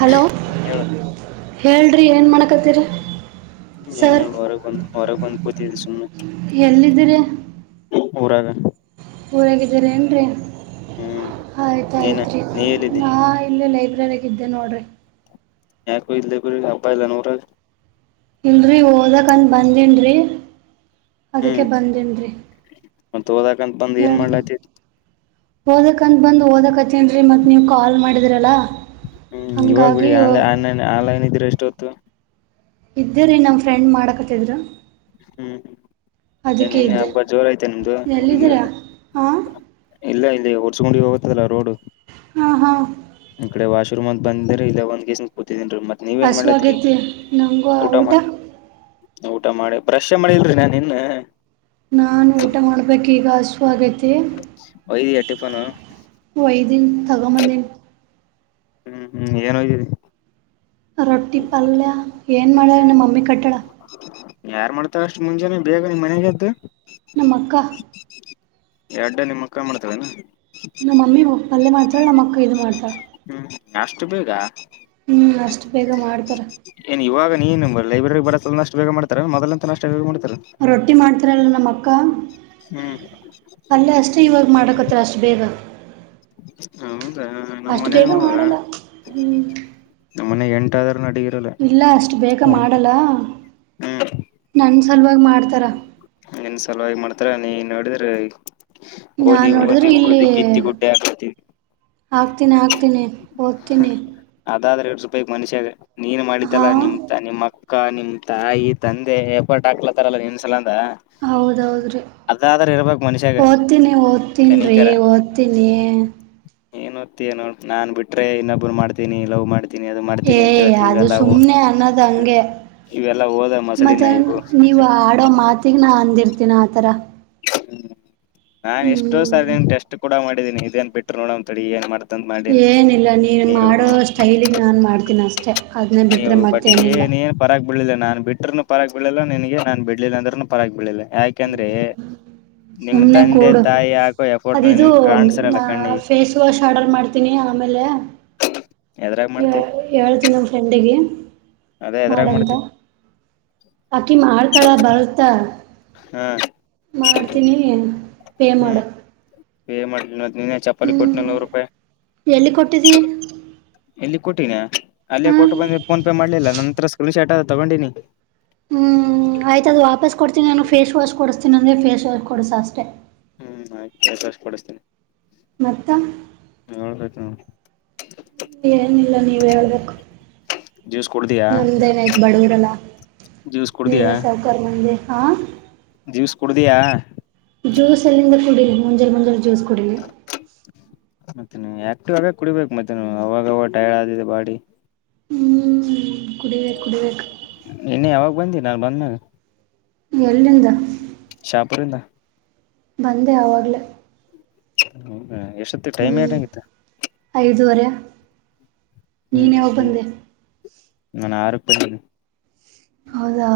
Hello ಹೇಳ ಹೇಳ್ರಿ ಏನ ಮಾಡಕತ್ತೀರಿ. ನ್ ಸರ್ ಹೊರಗೆ ಬಂದ ಹೊರಗೆ ಬಂದ ಕೂತಿದೆ ಸುಮ್ನೆ ಎಲ್ಲಿದ್ದೀರಿ ಊರಗ ಊರಾಗಿದೇರಿ ಏನ್ ರೀ ಹ್ಮ್ ಏನ ಆಯ್ತಾಯತ್ ರೀ ನೀ ಎಲ್ಲಿದ್ದಿ ನಾ ಇಲ್ಲಿ ಲೈಬ್ರರಿ ಇದ್ದೆ ನೋಡ್ರಿ. ಯಾಕ [unintelligible] ಹಬ್ಬ ಇಲ್ಲ ಏನ್ ಊರಾಗ. ಇಲ್ರರಿ ಓದಕ್ಂದ ಬಂದನ್ರರಿ. ಹ್ಮ್ ಅದಕ್ಕೆ ಬಂದನ್ರಿ ಮತ್ ಓದಾಕಂತ ಬಂದ್ ಏನ್ ಹೇಳ್ರಿ. ಮಾಡ್ಲತಿ ಓದಕ್ಂತ ಬಂದ್ ಓದಕ್ತ್ತನ್ರಿ ಮತ್ ನೀವ್ ಕಾಲ್ ಮಾಡಿದ್ರಲ್ಲಾ. ಹ್ಮ್ ಇವಾಗ್ ಬಿಡಿ ಆನ್ ಆನ್ಲೈನ್ ಆನ್ಲೈನ್ ಇದ್ರೆಷ್ಟೊ ಹೊತ್ತು. ಇದ್ದು ರೀ ನಮ್ಮ ಫ್ರೆಂಡ್ ಮಾಡಕತ್ತಿದ್ರ. ಹ್ಮ್ ಏನ್ ಅದಕ್ಕೆ ನಿನ್ನೆ ಇದ್ದೆ ಹಬ್ಬ ಜೋರ ಐತೆ ನಿಮ್ದು ಹುಡುಗಿ ಎಲ್ಲಿದ್ದೀರಾ ಹಾ. ಇಲ್ಲ ಇಲ್ಲ ಹೊಡ್ಸ್ಕೊಂಡಿ ಹೋಗುತ್ತಲ್ಲ ರೋಡ್. ಹಾ ಹಾ. ಈ ಕಡೆ ವಾಶ್ರೂಮ್ತ್ ಬಂದ್ರ ಇ ಒಂದ ಕೇಸ ಕೂತಿದನ್ರೀ ಮ ನೀವೇನ್ ಮಾಡ್ಲತ್ರಿ ಹಸುವಾಗೈತಿ ನನಗೂ ಊಟ ಮಾಡ ಊಟ ಮಾಡಿ ಭ್ರಶೆ ಮಾಡಿಲ್ರಿ ನಾನ್ ಇನ್ನ ನಾನ್ ಊಟ ಮಾಡ್ಬೇಕ್ ಈಗ ಹಸುವ ಆಗೈತಿ. ಒಯದಿಯ ಟಿಫನು. ಒಯದಿನ ತಗ ಬಂದಿನ. ಹ್ಮ್ ಹ್ಮ್ ಏನ್ ಹೋಗ್ದೀರಿ. ರೊಟ್ಟಿ ಪಲ್ಯ ಏನ್ ಮಾಡ ನಮ್ಮ ಮಮ್ಮಿ ಕಟ್ಟಳ. ಯಾರು ಮಾಡ್ತಾರ ಅಷ್ಟು ಮುಂಜಾನೆ ಬೇಗ ನಿಮ್ ಮನೆಯಾಗ ಎದ್ದು. ನಮ್ಮಕ್ಕ. ಎರಡ್ಡ ನಿಮ್ಮಕ್ಕ ಮಾಡ್ತಾಳ ಏನ. ನಮ್ಮಿ ಪಲ್ಲೇ ಮಾಡ್ತಳ ನಮ್ಮ ಅಕ್ಕ ಇದ ಮಾಡತಾಳ. ಹ್ಮ್ ಅಷ್ಟು ಬೇಗ. ಹ್ಮ್ ಅಷ್ಟು ಬೇಗ ಮಾಡ್ತಾರ. ಏನ್ ಇವಾಗ ನೀನು ಲೈಬ್ರೆರಿ ಬಡಸಲ್ಲ ಅಷ್ಟು ಬೇಗ ಮಾಡತಾರ ಮೊದಲ ಅಂತ ಅಷ್ಟು ಬೇಗ ಮಾಡ್ತಾರ. ರೊಟ್ಟಿ ಮಾಡ್ತಾರಲ್ಲ ನಮ್ಮ ಅಕ್ಕ. ಹ್ಮ್. ಪಲ್ಯ ಅಷ್ಟೇ ಇವಾಗ ಮಾಡೋಕತ್ತತ್ರ ಅಷ್ಟು ಬೇಗ. ಹೌದಾ ನಮ್ಮ ಅಷ್ಟು ಬೇಗ ಮನಿಯಾಗು. ಮಾಡಲ್ಲ [unintelligible] ನಮ್ಮ ಮನಿಯಾಗ ಎಂಟಾದ್ರೂನು ಅಡಗಿ ಇಲ್ ಇಲ್ಲ ಅಷ್ಟು ಬೇಗ ಮಾಡಲ್ಲ ನನ್ನ ಸಲುವಾಗಿ ಮಾಡ್ತಾರ. ನಿನ್ನ ಸಲುವಾಗ ಮಾಡ್ತಾರ ನೀ ನೋಡಿದ್ರಿ ಈ ನಾನು ಓದಿ ನೋಡಿದ್ರೆ ಓದಿ ಓದಿ ಕಿತ್ತ ಗುಡ್ಡೆ ಹಾಕತಿ. ಆಕ್ತೀನಿ ಆಕ್ತೀನಿ ಓದ್ತೀನಿ. ಅದಾದ್ರ ಎರಡ್ ರೂಪಾಯಿಕ್ ಮನುಷ್ಯಾಗ ನೀನ್ ಮಾಡಿತಲ್ಲಾ ಹಾಂ ನಿಮ್. ನಿಮ್ಮ್ ಅಕ್ಕ ನಿಮ್ ತಾಯಿ ತಂದೆ ಎಪರ್ಟ್ ಹಾಕ್ಲತ್ತಾರಲ್ಲ ನಿನ್ಸಲಂದ. ಹೌದೌದ ರೀ. ಅದಾದ್ರ ಇರಬೇಕ ಮನುಷ್ಯಾಗ ಓದ್ತೀನಿ ಓದ್ತೀನ್ರೀ ಕನಿಕರ ಓದ್ತೀನಿ. ಏನ್ ಓದತ್ತಿನೋ ನೋ ನಾನ್ ಬಿಟ್ರೆ ಇನ್ನೊಬ್ಬರು ಮಾಡ್ತೀನಿ ಲವ್ ಮಾಡ್ತಿ ನಿ ಅದು ಏ ಮಾಡ್ತೀನಿ ಅಂತ ಹೇಳತಿ ಅದು ಇವೆಲ್ಲವು. ಸುಮ್ನೆ ಅನ್ನೋದ್ ಹಂಗೆ ಇವೆಲ್ಲಾ ಓದೋ ಮಸಡಿನ ಇವು. ಈಗ ನಾ ಅಂದಿರ್ತೀನ ಆತರ ಹ್ಮ್. ಎಷ್ಟ ಸ ಟಸ್ಟ್ ಕೂಡ ಮಾಡಿದಿನಿ ಇದೇನ್ ಬಿಟ್ಟರು ನೋಡ ಏನ್ ಮಾಡ ಏನಿಲ್ಲ ನೀನು ಮಾಡೋ ಸ್ಟೈಲಿಂಗ್ ನಾನು ಮಾಡ್ತೀನಿ ಅಷ್ಟೆ ಅದನ್ನೇ ಬಿಟ್ಟರೆ ಮತ್ತೇನಿಲ್ಲ. ಪರಾ ಬಿಡ್ಲಿಲ್ಲ ನಾನ್ ಬಿಟ್ಟ್ರೂ ಪರಕ್ ಬಿಲಿಲ್ಲ ನನ್ಗೆ ನಾನ್ ಬಿಡ್ಲಿಲ್ಲ ಅಂದ್ರೂ. ಪರ ಆಗ್ಬಿಳಿಲ್ಲ ಯಾಕೆಂದ್ರೆ. ನಿಮ್ ಸುಮನೆ ತಂದೆ ಕೂಡು ತಾಯಿ ಹಾಕೋ ಎಫೋರ್ಟ್ ಅದ ಇದು ನಿನ್ ಕಾಣ್ಸಿರಲ್ಲ ಕಣ್ಣಿಗೆ ಫೇಸ್ ವಾಶ್ ಆರ್ಡರ್ ಮಾಡ್ತ. ತಿನಿ ಆಮೇಲೆ. ಎದ್ರಾಗ ಮಾಡ್ತಿ. ಹೇಳ್ತೀನಿ ನಮ್ಮ ಫ್ರೆಂಡಿಗೆ ಅದೇ ಎದ್ರಾಗ ಮಾಡಂತ. ಮಾಡ್ತಿ ಅಕ್ಕಿ ಮಾಡ್ತಾಳ ಬರ್ತಾ. ಹ್ಮ್ ಮಾಡ್ತೀನಿ ಪೇ ಮಾಡ. ಹ್ಮ್ ಪೇ ಮಾಡ್ ನೀನ ಚಪಾತಿ ಕೊಟ್ಟನ ಹ್ಮ್ ನೂರು ರೂಪಾಯಿ. ಎಲ್ಲಿ ಕೊಟ್ಟಿದ್ದಿ. ಇಲ್ಲಿ ಕೊಟ್ಟೀನಿ ಅಲ್ಲೇ ಹಾ ಕೊಟ್ಟು ಬಂದೆ ಫೋನ್ ಪೇ ಮಾಡ್ಲಿಲ್ಲ ನನ್ನತ್ರರ ಸ್ಕ್ರೀನ್ ಶರ್ಟ್ ಅ ತಗೊಂಡಿನಿ. ಹ್ಮ್ ಆಯ್ತದು ವಾಪಸ್ ಕೊಡ್ತೀನಿನು ಫೇಸ್ ವಾಶ್ ಕೊಡಸ್ತನಿ ಅಂದೆ ಫೇಸ್ ವಾಸ್ ಕೊಡಸ ಅಷ್ಟೇ. ಹ್ಮ್ ಆಯ್ತುಷ್ಟ ಪಡಿಸತೀನನೆ. ಮತ್ತು ಹೇಳಬೇಕ ನೀವು. ಏನಿಲ್ಲ ನೀವ ಹೇಲ ಬೇಕು..... ಜ್ಯೂಸ್ ಕುಡ್ದಿಯಾ ನಮ್ದೇನಾಯ್ತು ಬಡವರೆಲ್ಲಾ. ಜ್ಯೂಸ್ ನೀವ್ ಕುಡ್ದಿಯಾ ಏನ್ ಸಾವಕರ ಮಂದಿ ಹಾ. ಜ್ಯೂಸ್ ಕುಡದಿಯಾ. ಜ್ಯೂಸ್ ಎಲ್ಲಿಂದ ಕುಡಿಲಿ ಮುಂಜೆ ಮುಂಜೆ ಜ್ಯೂಸ್ ಕುಡಿಲಿ. ಮತ್ತೆ ನೀ ಆಕ್ಟಿವ್ ಆಗ ಕುಡಿಬೇಕು ಮತ್ತೆ ಅವಾಗವಾಗ ಟೈರ್ಡ್ ಆದೆ ಬಾಡಿ. ಹ್ಮ್ ಕುಡಿಬೇಕ ಕುಡಿಬೇಕು. ಇನ್ನ ಯಾವಾಗ ಬಂದಿ ನಾನ್ ಬಂದಾಗ. ಎಲ್ಲಿಂದ. ಶಾಪುರಿಂದ. ಬಂದೆ ಅವಾಗಲೇ. ಹ್ಮ ಎಷ್ಟತ್ತ ಟೈಮ್ ಏಟಾಗಿತ್ತು. ಐದುುವರೆ. ಹ್ಮ್ ಹ್ಮ್ ನಾನು ಆರಕ ಬಂದೆ. ಹೌದಾ...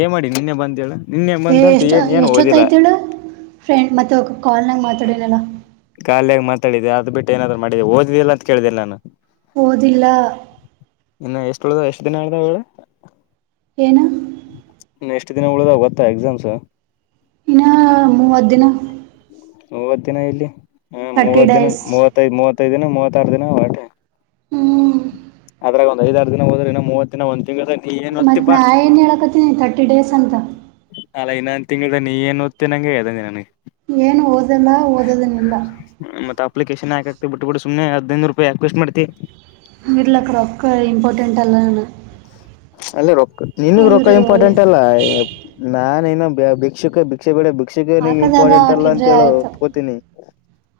ಏ ಮಾಡಿ ನಿನ್ನೆ ಬಂದ ಹೇಳ. ನಿನ್ನೆ ಏ ಬಂದಂತ ಎಷ್ಟು ಏನ್ ಏನ್ ಓದಿಲ್ಲ ಎಷ್ಟೊತ್ತಾಯತಿಳ ಫ್ರೆಂಡ್ ಮತ್ತುತ್ತ ಕಾಲ್ನಾಗ ಮಾತಾಡನಲ್ಲ. ಕಾಲಯಾಗಿ ಮಾತಾಡಿದೆ ಅದು ಬಿಟ್ಟು ಏನಾದ್ರು ಮಾಡಿದ್ದಿದೆ ಓದಿಲ್ಲ ಅಂತ ಕೇಳ್ದಿಲ್ಲ ನಾನು. ಓದಿಲ್ಲಾ. ಇನ್ನ ಎಷ್ಟು ಉಳ್ದ ಎಷ್ಟ್ ದಿನಾ ಅದವಾ ಹೇಳು. ಏನ್? ಇನ್ನು ಎಷ್ಟ್ ದಿನ ಉಳಿದಾವ ಗೊತ್ತಾ ಎಕ್ಸಾಮ್ಸ್. ಇನ್ನು ಮೂವತ್ತು ದಿನ. ಮೂವತ್ ದಿನ ಇಲ್ಲಿ ಹ ತರ್ಟಿ ಮೂವತ್ ದಿನ ಡೇಸ್ ಮೂವತ್ತೈ ಮೂವತ್ತೈ ದಿನ ಮೂವತ್ತಾರು ದಿನ ಹೊಟೆ. ಹ್ಮ ಅದಾರಗ ಒಂದ ಐದಾರ ದಿನ ಹೋದ್ರ ಇನ್ನು ಮೂವ ದಿನ ಒಂದ ತಿಂಗಾಲದಾಗ. ಮತ್ತ ನಾನ ಏನ್ ಹೇಳಕತ್ತೀನಿ ತರ್ಟಿ ಡೇಸ್ ಅಂತ. ಅಲ್ಲ ಇನ್ನೊಂದ ತಿಂಗಳದಾಗ್ ನೀ ಏನ್ ಓತಿ ನಂಗೆ ಹೇಳ್ ನಗ. ಏನು ಓದಲ್ಲ ಓದದನಿಲ್ಲ. ಮತ್ತ ಅಪ್ಲಿಕೇಶನ್ ಹಾಕಕ ಬಿಟ್ಬಿಡು ಸುಮ್ನೆ ಹದಿನೈದುನುರೂಪಾಯಿ ಯಾಕ್ ವೇಸ್ಟ್ ಮಾಡತಿ. ಇರ್ಲಕ ರೊಕ್ಕ ಇಂಪಾರ್ಟೆಂಟ್ ಅಲ್ಲ ನನಗ. ಅಲ್ಲಿ ರೊಕ್ಕ ನಿನ್ಗ್ ರೊಕ್ಕ ಹೋಗ್ಲಿ ಇಂಪಾರ್ಟೆಂಟ್ ಅಲ್ಲ ನಾನ್ ಏನ ಬೇ ಭಿಕ್ಷುಕ ಬೀ ಭಿಕ್ಷೆಗಡೆ ಭಿಕ್ಷೆಗೆನ ಹಾಕದಾದ ಇಂಪಾರ್ಟೆಂಟ್ ಅಲ್ಲ ಅಂತೇಳ ಒಪ್ಕೋತೀನಿ.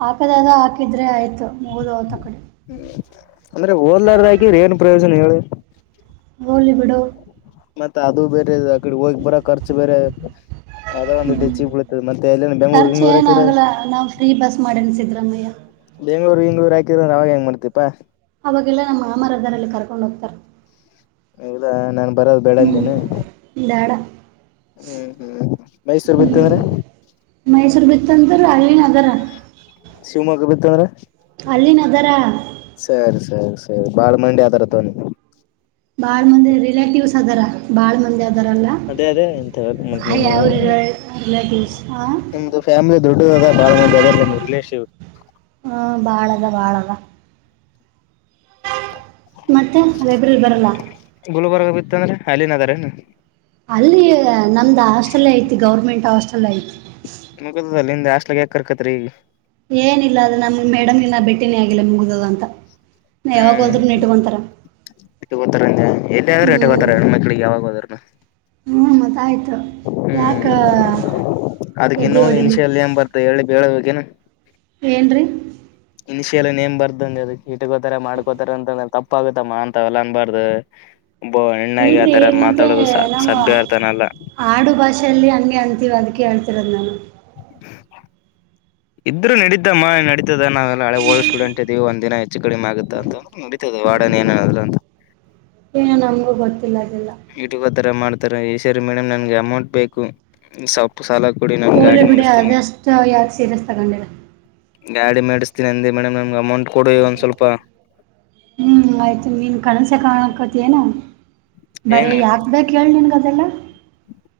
ಹಾಕದಾಗ ಹಾಕಿದ್ರೆ ಆಯಿತು ಮುಗಿದ ಹೋತ ಅಕಡೆ. ಅಂದ್ರೆ ಓದ್ಲಾರ್ದ ಹಾಕಿದ್ರ ಏನ್ ಪ್ರಯೋಜನ ಹೇಳು. ಹೋಲಿ ಬಿಡೋ. ಮತ್ತೆ ಅದು ಬೇರೆ ಅಕಡೆ ಹೋಗಿ ಬರ ಖರ್ಚು ಬೇರೆ. ಅದ ಒಂದಿಟು ಹೆಚ್ಚಿಗ್ ಬಿಳಿತದ ಮತ್ತೆ ಎಲ್ಯನ ಬೆಂಗಳೂರು ಖರ್ಚು ಗಿಂಗ್ಳೂರು ಹತಿರ. ಏನಾಗಲ್ಲ ನಾವು ಫ್ರೀ ಬಸ್ ಮಾಡೀನಿ ಸಿದ್ದರಾಮಯ್ಯ ಬೆಂಗಳೂರು ಗಿಂಗ್ಳೂರು ಹಾಕಿದ್ರ ಅವಾಗ ಹೆಂಗ ಮಾಡ್ತೀಯಪ. ಅವಾಗೆಲ್ಲಾ ನಮ್ಮ ಮಾಮರದರಲಾ ಕರ್ಕೊಂಡು ಹೋಗ್ತಾರ. ಇಲ್ಲಾ ನಾನ್ ಬರದು ಹ್ಞೂ ಬೆಳಂದೇನ ಬೇಡ ಹ್ಮ್ ಹ್ಮ್ ಮೈಸೂರು ಬಿತ್ತು ಹ್ಞೂ ಅಂದ್ರ. ಮೈಸೂರು ಬಿತಂದ್ರ ಅಲ್ಲಿನು ಅದರ. ಶಿವಮೊಗ್ಗ ಬಿತ್ತ ಅಂದ್ರ. ಅಲ್ಲಿನದರ. ಸರಿ ಸರಿ ಸರಿ ಬಾಳ್ ಮಂಡಿ ಆದರ ತಗ ನಿಮಗ. ಬಾಳ್ ಮಂದಿ ರಿಲೇಟಿವ್ಸ್ ಅದಾರ ಬಾಳ್ ಮಂದ ಒಂದೆದಾರಲ್ಲ ಅದೇ ಅದೇ ಎಂತ ಮತ್ ಹಯ ನಿಮ್ ಅವರು ರಿಲೇಟಿವ್ಸ್. ಹಾ ನಿಮ್ದು ಫ್ಯಾಮಿಲಿ ದೊಡ್ಡದಾದ ಬಾಳ ಮಂದಿ ಅದರ ನಿಮ್ ರಿಲೇಷಿವ್. ಹಾ ಬಾಳದ ಬಾಳದ. ಮತ್ತೆ ಲೈಬ್ರರಿ ಬರಲ್ಲ. ಗುಲ್ಬರ್ಗ ಬಿತ್ತ ಅಂದ್ರ ಅಲ್ಲಿನು ಆದರೇನು. ಅಲ್ಲಿ ನಮ್ದ್ ಹಾಸ್ಟೆಲ್ ಐತಿ ಗೌರ್ಮೆಂಟ್ ಹಾಸ್ಟೆಲ್ ಐತಿ. ಮುಗ್ದದಲ ನಿಂದ ಹಾಸ್ಟೆಲಾಗ ಯಾಕ್ ಕರ್ಕಾತರ ಈಗ. ಏನಿಲ್ಲ ಅದು ನಮಗ ಮೇಡಮ್ ಇನ್ನ ಬೇಟಿನೇ ಆಗಿಲ್ಲ ಮುಗಿದದ ಅಂತ. ನಾ ಯಾವಾಗ್ ಹ್ಮ್ ಹೋದ್ರುನು ಇಟ್ಕೊಂತಾರ ಇಟ್ಗೋತರ ಅಂದೆ ಎಲ್ಲಾದ್ರೂ ಇಟ್ಗೋತರ ಹೆಣ್ಮಕ್ಳಿಗೆ ಯಾವಾಗೋದ್ರೂನು. ಹ್ಞ ಮತ್ತ ಆಯ್ತು ಯಾಕ ಹ್ಮ್ ಅದಕ್ ಏದೀ ಇನ್ನೊಂದು ಹೊಡಿಲಿ. ಇನ್ಷಿಯಲ್ [unintelligible] ಏನ್ರೀ. ಇನಿಶಿಯಲ್ ನೇಮ್ ಬರ್ದ ಅಂದ ಇಟ್ಕೋತಾರೆ ಮಾಡ್ಕೋತಾರೆ ಅಂತಂದ್ರೆ ತಪ್ಪ ಆಗುತ್ತಮ್ಮ ಅಂತವಲ್ಲ ಅನ್ಬಾರ್ದು. [inaudible] ಒಬ್ಬ ಹೆಣ್ಣಾಗಿ ಇಲ್ರಿ ಆತರ ಮತ್ತೆ ಮಾತಾಡೋದು ಸ ನಮ್ಮ ಸಭ್ಯ ಆರ್ತಾನಲ್ಲ. ಆಡು ಭಾಷೆಯಲ್ಲಿ ಹಂಗೆ ಅಂತೀವಿ ಅದಿಕ್ಕೆ ಹೇಳ್ತಿರೋದು ನಾನು. [inaudible] ಇದ್ರು ನಡೀತಮ ನಡಿತದ ನಾವೆಲ್ಲ ಹಳೆ ಓಲ್ಡ್ ಸ್ಟೂಡೆಂಟ್ ಇದ್ದೀವಿ ಒಂದ ದಿನ ಹೆಚ್ಚು ಕಡಿಮೆ ಆಗುತ್ತ ಅಂತ ನಡೀತದ ವಾರ್ಡನ್ ಏನಾದ್ರೂ ಅಂತ. ಏನ ನಮಗೂ ಗೊತ್ತಿಲ್ಲಅದೆಲ್ಲಾ. ಯೂಟ್ಯೂಬರ್ ಥರ ಮಾಡ್ತಾರೆ ಈ ಸರಿ ಮೇಡಮ್ ನನ್ಗೆ ಅಮೌಂಟ್ ಬೇಕು. ಸ್ವಲ್ಪ ಸಾಲ ಕೊಡಿ ನನ್ ಹೋಗ್ಲಿ ಗಾಡಿ ಬಿಡಿ ಮಾಡಿಸ್ತೀನಿ. ಅದಷ್ಟು ಯಾಕೆ ಸೀರಿಯಸ್ ತಗೊಂಡಿಲ್ಲ ಗಾಡಿ ಮಾಡಿಸ್ತೀನಿ ಅಂದ ಮೇಡಮ್ ನಮ್ಗೆ ಅಮೌಂಟ್ ಕೊಡಿ ಒಂದ್ ಸ್ವಲ್ಪ. ಹ್ಮ್ ಆಯ್ತು ನೀನ್ ಕನ್ಸ ಕಾಣಕತಿ ಏನು ಬರೇ ಏನು ಯಾಕ ಬೇಕು ಹೇಳು ನಿನ್ಗ ಅದೆಲ್ಲಾ.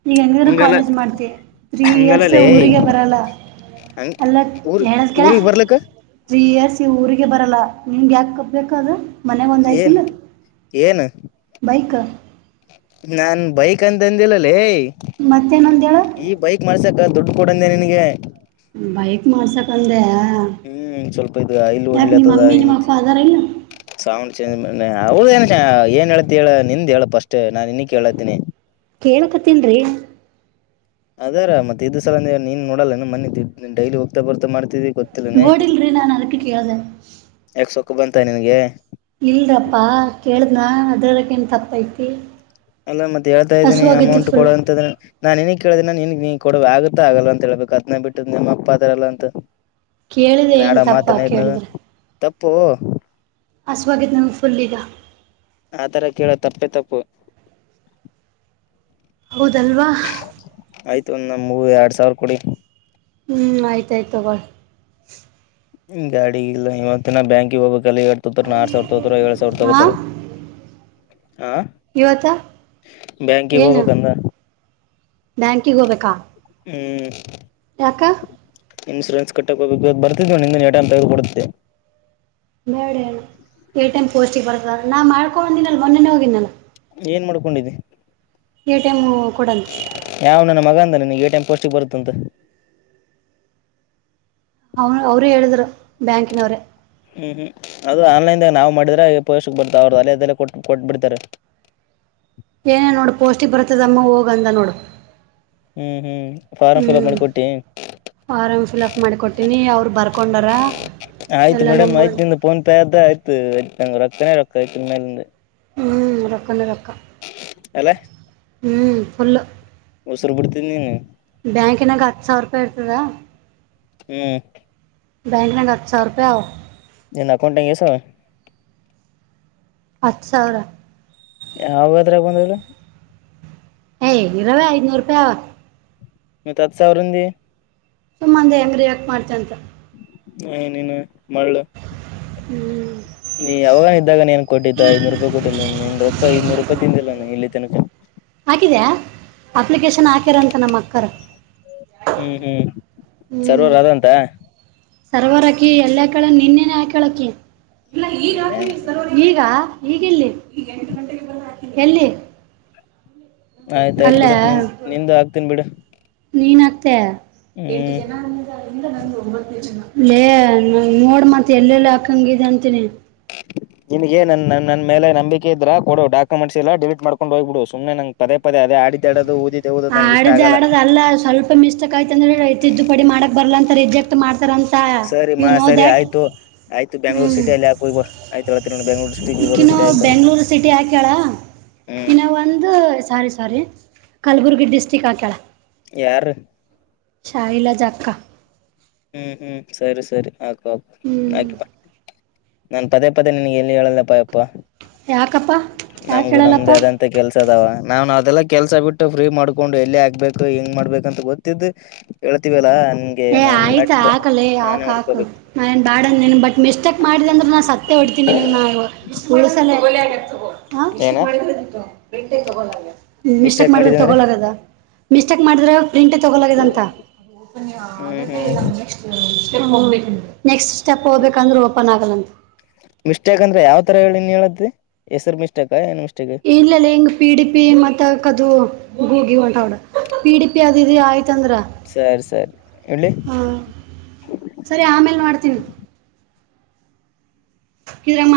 ಈಗ ಹೆಂಗಿದ್ರು ಹಂಗಲ್ಲ ಕಾಲೇಜ್ ಮಾಡ್ತಿ ತ್ರೀ ಇಯರ್ಸ್ ಹಂಗಲ್ಲಲೇ ಊರಿಗೆ ಬರಲ್ಲ. ಹಂಗ ಅಲ್ಲ ಊರ್ ಹೇಳದ್ ಕೇಳ್ ಊರಿಗ್ ಬರ್ಲಕ್ಕ ತ್ರೀ ಇಯರ್ಸ್ ಈ ಊರಿಗೆ ಬರಲ್ಲ ನಿಮ್ಗೆ ಯಾಕೆ ಕಪ್ಬೇಕು ಅದು. ಮನೆಗೆ ಒಂದು ಏನ್ ಐತಿಲ್ಲ ಏನ್. ಬೈಕ್. ನಾನ್ ಬೈಕ್ ಅಂತ ತಂದಿಲ್ಲಲೇ. ಮತ್ತೇನ ಅಂದಿ ಹೇಳು. ಈ ಬೈಕ್ ಮಾಡ್ಸಕ ದುಡ್ಡು ಕೊಡಂದೆ ನಿನಗೆ. ಬೈಕ್ ಮಾಡ್ಸಕ್ ಅಂದೇ. ಹ್ಮ್ ಸ್ವಲ್ಪ ಇದ ಆಯಿಲ್ ಒಡ್ಲಿ ಆತದ ಮಮ್ಮಿ ಇಂ ನಿಮ್ಮ ಅಪ್ಪ ಅದಾರ ಇಲ್ಲ ಸಾವಂಡ ಚಂದ ಅವ ಏ ಏನ್ ಹೇಳಳ್ತಿ ಹೇಳ ನಿಂದ ಹೇಳ ಫಸ್ಟ್ ನಾನ್ ಇನ್ನಿಕ್ ಹೇಳತೀನಿ. ಕೇಳಕತ್ತೀನ್ರಿ. ಅದೇರ ಮತ್ತ ಇದ್ ಸಲ ನೀನ್ ನೋಡಲ್ಲ ಮಿ ಡೈಲಿ ಹೋಗತಾ ಬರ್ತಾ ಮಾಡ್ತ ನೋಡಿಲ್ರಿ ನಾನ ಅದಕ್ಕೆ ಕೇಳಿದೆ. ಯಾಕ್ ಸೊಕ್ಕ ಬಂತ ನಿನ್ಗೆ. ಇಲ್ರಪ್ಪಾ ಕೇಳ್ದನಾ ಅದ್ರಲ್ಲಕ್ಕ ನ್ ತಪ್ಪ ಐತಿ. ಅಲ್ಲ ಮತ್ತೆ ಹೇಳ್ತಾ ಇದ್ದೀನಿ ಅಮೌಂಟ್ ಫುಲ್ ಕೊಡಂತ್ರ. ನಾನ್ ನಿನಗ್ ಕೇಳಿದ್ದಿ ನಿನ್ ನೀ ಕೊಡ ಆಗುತ್ತಾ ಆಗಲ್ಲ ಅಂತೇಳ್ಬೇಕು ಅದನ್ನ ಬಿಟ್ಟಿದು ನಿಮ್ಮಪ್ಪ ಅದಾರಲ್ಲ ಅಂತ. ಕೇಳಿದೆ ಇನ್ ಏನ್ ಆಡ ತಪ್ಪ ಮಾತಾನ ಇದನ ಕೇಳಿದ್ರೆ ತಪ್ಪು. ಹಸ್ವ ಆಗೆತ ನನಗ ಫುಲ್ ಈಗ. ಆ ತರ ಕೇಳೋದ ತಪ್ಪೇ ತಪ್ಪು. ಹೌದಲ್ವಾ. ಆಯ್ತು ಒಂದ ನಮ್ಮ್ಗು ಎರಡ್ ಸಾವಿರ ಕೊಡಿ. ಹ್ಮ್ ಆಯ್ತಾಯ್ತ ತಗೋಳಿ. ಗಾಡಿ ಇಲ್ಲ ಇವತ್ತ ನ ಬ್ಯಾಂಕಿಗೆ ಹೋಗಬೇಕ ಅಲ್ಲಾ ಇವತ್ತ್. ಆರ್ ಸಾವಿರ ತಗತಾರ ಏಳ್ ಸಾವಿರ ಹಾ ತಗೋತಾರ ಹ. ಇವತ್ತ ಏನು ಹೋಗ್ಬೇಕಂದ ಬ್ಯಾಂಕಿಗೆ ಹೋಗ್ಬೇಕಾ. ಹ್ಮ್. ಯಾಕ್. ಇನ್ಶೂರೆನ್ಸ್ ಕಟ್ಟಕ್ಕೆ ಹೋಗಬೇಕು ಬರ್ತಿದವ ನಿ ಎಡ ತಗದ ಕೊಡತಿದ್ದೆ. ಬೇಡಣ್ಣ ಎ ಟೈಮ್ ಪೋಸ್ಟಿಗೆ ಬರ ಸರ್ ನಾ ಮಾಡ್ಕೊಂಡಿನ ಅಲ್ಲಿ ಮೊನ್ನೆೇನೆ ಹೋಗಿದ್ದಿನಾ. ಏನ್ ಮಾಡ್ಕೊಂಡಿದ್ದಿ. ಎ ಟಿ ಎಮ್ ಕೊಡಂತ. ಯಾವ್ ನನ್ನ ಮಗ ಅಂದ ನಿಂಗ ಎ ಟಿ ಎಂ ಪೋಸ್ಟಿ ಬರುತ್ತ ಅಂತ. ಅವನು ಅವರು ಹೇಳಿದ್ರು ಬ್ಯಾಂಕಿನವ್ರೇ. ಹ್ಮ್ ಹ್ಮ್ ಅದು ಆನ್ಲೈನ್ದಾಗ ನಾವು ಮಾಡಿದ್ರೆ ಪೋಸ್ಟಿಗೇ ಬರ್ತ ಅವ್ರರು ಅಲೆದಲ್ಲೇ ಕೊಟ್ಟಟ್ಬ ಬಿಡ್ತಾರೆ. ಏನೇ ನೋಡು ಪೌಷ್ಟಿಕ್ ಬರ್ತದ ಅಮ್ಮ ಹೋಗ ಅಂತ ನೋಡ. ಹ್ಮ್ ಹ್ಮ್ ಫಾರ್ಮ್ ಫಿಲ್ಪ್ ಮಾಡಿ ಕೊಟ್ಟಿ. ಫಾರಂ ಫಿಲ್ಅಪ್ ಮಾಡಿಕೊಟ್ಟೀನಿ ಅವ್ರು ಬರ್ಕೊಂಡರ ಎಲ್ಲ ಆಯ್ತ್ ನಿಂದ ಫೋನ್ ಪೆ ಆಯ್ತುತ ರೊಕ್ಕನೇ ರೊಕ್ಕ ಆಐತ ಮೇಲೆ ಹ್ಞ ರೊಕ್ಕನ ರೊಕ್ಕ ಅಲ್ಲ ಹ್ಞ ಫುಲ್ಲು. ಉಸಿರು ಬಿಡ್ತಿದ್ದ ನೀನು. ಬ್ಯಾಂಕಿನಾಗ ಹತ್ತು ಸಾವಿರ ರೂಪಾಯಿ ಇರ್ತದ. ಹ್ಮ್. ಬ್ಯಾಂಕ್ ನ್ಯಾಗ ಹತ್ತ ಸಾವರ ರೂಪಾಯ ಅವ. ಏನ ಅಕೌಂಟ್ನ್ಯಾಗ ಎಸ ಅವ. ಹತ್ತು ಸಾವರ ಯಾವಾದ್ರಾಗ ಬಂದ್ ಹೇಳ್ ಏ ಇರೋದೆ ಐದ್ನೂರು ರೂಪಾಯಿ ನೀ ಹತ್ತ್ ಸಾವರ ಇಂದ್ದೀ ಸುಮ್ಮ್ ಅಂದೆ ಹೆಂಗ್ ರಿಯಾಕ್ಟ್ ಮಾಡ್ತೀ ಅಂತ. ಹೇ ನಿನ್ನು ಮಾಳ. ಹ್ಮ್ ನೀ ಎಲ್ಲಾ ಇದ್ದಾಗ ನೀನ್ ಕೊಟ್ಟಿದ್ದ ಐದನೂರು ರೂಪಾಯಿ ಕೊಟ್ಟಿಲ್ಲ ನಿನ್ ರೊಕ್ಕ ಐದನೂರು ರೂಪಾಯಿ ತಿಂದಿಲ್ಲಾ ನಾ ಇಲ್ಲಿ ತನಕ. ಹಾಕಿದ್ಯಾ ಅಪ್ಲಿಕೇಶನ್ ಹಾಕ್ಯರಂತ ನಮ್ಮ ಅಕ್ಕರ. ಹ್ಮ್ ಹ್ಮ್ ಹ್ಞೂ ಸರ್ವರ್ ಅದ್ದಾಂತ. ಸರ್ವರ್ ಆಕಿ ಎಲ್ಲ್ ಹಾಕ್ಯಳ ನೆನ್ನೇನೆ ಹಾಕ್ಯಾಳ್ ಆಕಿ ಇಲ್ಲ ಈಗ ನಿನ್ನೆ ಹಾಕಿನಿ ಸರ್ವರ್ ಈಗ ಈಗೆಲ್ಲಿ ಈಗ ಎಂಟು ಗಂಟೆ ಬಂದು ಹಾಕಿನಿ ಎಲ್ಲಿ ಆಯ್ತಾಯ್ತ್ ಬಿಡು ನಿನ್ ಕಲ್ಲ ನಿಂದೂ ಆಕ್ತೀನಿ ಬಿಡು. ನೀನ್ ಆಕ್ತ್ ಎಂಟು ಹ್ಮ್ ಜನ ಲ್ಲೇ ನ ನೋಡ್ ಮತ್ ಎಲ್ಲೆಲ್ಲೋ ಹಾಕಂಗಿದ ಅಂತೀನಿ. [unintelligible] ನಿಮಗೆ ನನ್ನ ನನ್ನೇಲೆ ನಂಬಿಕೆ ಇದ್ರೆ ಕೊಡು ಡಾಕ್ಯುಮೆಟ್ಸ್ ಎಲ್ಲಾ ಡಿಲೀಟ್ ಮಾಡಕೊಂಡು ಹೋಗಿಬುಡು ಸುಮ್ಮನೆ ನಂಗ್ ಪದೇ ಪದೇ ಅದೆ ಆಡಿದ್ ಆಡದು ಊದಿದ್ ಆಡ್ದ್ ಆಡದೇ ಅಲ್ಲ ಸ್ವಲ್ಪ ಮಿಸ್ಟೇಕ್ ಆಯತ್ ಅಂದ್ರೆ ತಿದ್ದುಪಡಿ ಮಾಡಕ್ ಬರಲ್ಲಾ ಅಂತ ರಿಜೆಕ್ಟ್ ಟ್ ಮಾಡ್ತಾರಂತ. ಯು ಸರಿನಾ ನೋ ಸರಿ ದ್ಯಾಟ್ ಆಯ್ತು ಆಯ್ತು ಬೆಂಗಳೂರು ಹ್ಮ್ ಸಿಟಿಯಲ್ಲಿ ಹಾಕಹೋಗ ಬಾ ಆಯ್ತು ಹ ನೋ ಬೆಂಗಳೂರು ಸಿಟಿ ಗುಲ್ಬರ್ಗ ಇಕ್ಕಿನ ಸಿಟಿ ಆಗಿ ಬಂದ್ ಬೆಂಗಳೂರು ಸಿಟಿ ಹಾಕ್ಯಾಳ ಹ್ಮ್ ಇನ್ನವ ಒಂದು ಸಾರಿ ಸಾರಿ ಕಲಬುರ್ಗಿ ಡಿಸ್ಟ್ರಿಕ್ ಹಾಕ್ಯಾಳ. ಯಾರ್ ಶಾಯಿಲ ಜಗಕ್ಕಾ ಹ್ಮ್ ಹ್ಮ್ ಸರಿ ಸರಿ ಹಾಕು ಹಾಕು ಹ್ಮ್ ಹಾಕಿ ಬಾ. ನಾನ್ ಪದೇ ಪದೇ ನನಿಗೆ ಏನೂ ಹೇಳಲ್ಲಪ್ಪಯಪ್ಪ ಯಾಕಪ್ಪ ಯಾಕೆ ನಮಗು ನಮ್ದ ಹೇಳಲ್ಲಪ್ಪ ಅದಂತ್ ದಂತ್ತ ಕೆಲಸ ಅದಾವ ನಾನ್ ಅದೆಲ್ಲಾ ಕೆಲಸ ಬಿಟ್ಟು ಫ್ರೀ ಮಾಡ್ಕೊಂಡು ಎಲ್ಲಿ ಆಗ್ಬೇಕು ಹೆಂಗ್ ಮಾಡ್ಬೇಕಂತ ಗೊತ್ತಿದ್ದೂ ಹೇಳ್ತೀವಿ ಅಲ್ಲಾ ನೀ ಏ ಆಯ್ತಾ ಹಾಕಲೇ ಹಾಕ್ ಹಾಕ್ ನಾನ್ ಬಾಡಂದ್ ನನ್ ಬಟ್ ಮಿಸ್ಟೇಕ್ ಮಾಡಿದೆ ಅಂದ್ರೆ ನಾ ಸತ್ತೆ ಹೊಡ್ತೀನಿ ನಿನ್ಗ್ ನಾವ್ ಒಲೆ ಆಗ ತಗೋಷ್ಟ ಏನ ಮಾಡಿದ್ರ ಗಂಟೆ ತಗೋಳಲ್ಲ. ಮಿಸ್ಟೇಕ್ ಮಾಡ್ರೆ ಮಾಡಿದ ಅಂದ್ರೆ ತಗೊಳದ ಮಿಸ್ಟೇಕ್ ಮಾಡಿದ್ರೆ ಪ್ರಿಂಟ್ ತಗೊಲದಂತ. ಹ್ಮ್ ಹ್ಮ್ ನೆಕ್ಸ್ಟ್ ಸ್ಟೇಪ್ ಹೋಗಬೇಕಾಂದ್ರೂ ನೆಕ್ಸ್ಟ್ ಸ್ಟೆಪ್ ಹೋಗ್ಬೇಕಂದ್ರೂ ಓಪನ್ ಆಗಲ್ಲಂತೆ. ಮಿಸ್ಟೇಕ್ ಅಂದ್ರೆ ಯಾವ್ ತರ ಹೇಳಿನ್ ಹೇಳತಿ ಹೆಸರು ಮಿಸ್ಟೇಕ ಏನ್ ಮಿಸ್ಟೇಕು ಇಲ್ಲಲ್ಲ ಹೀಗೆ ಪಿ ಡಿ ಪಿ ಮತ್ತು ಹಾಕದು ಹಗ ಹೋಗಿ ಒಂಟ ಹೌಡ ಪಿ ಡಿ ಪಿ ಅದಿದ್ ಆಯ್ತಂದ್ರೆ. ಸರಿ ಸರಿ ಇಲ್ಲಿ ಹಾ ಸರಿ ಆಮೇಲೆ ಮಾಡ್ತೀನಿ. ಇದ್ರ ಮಾ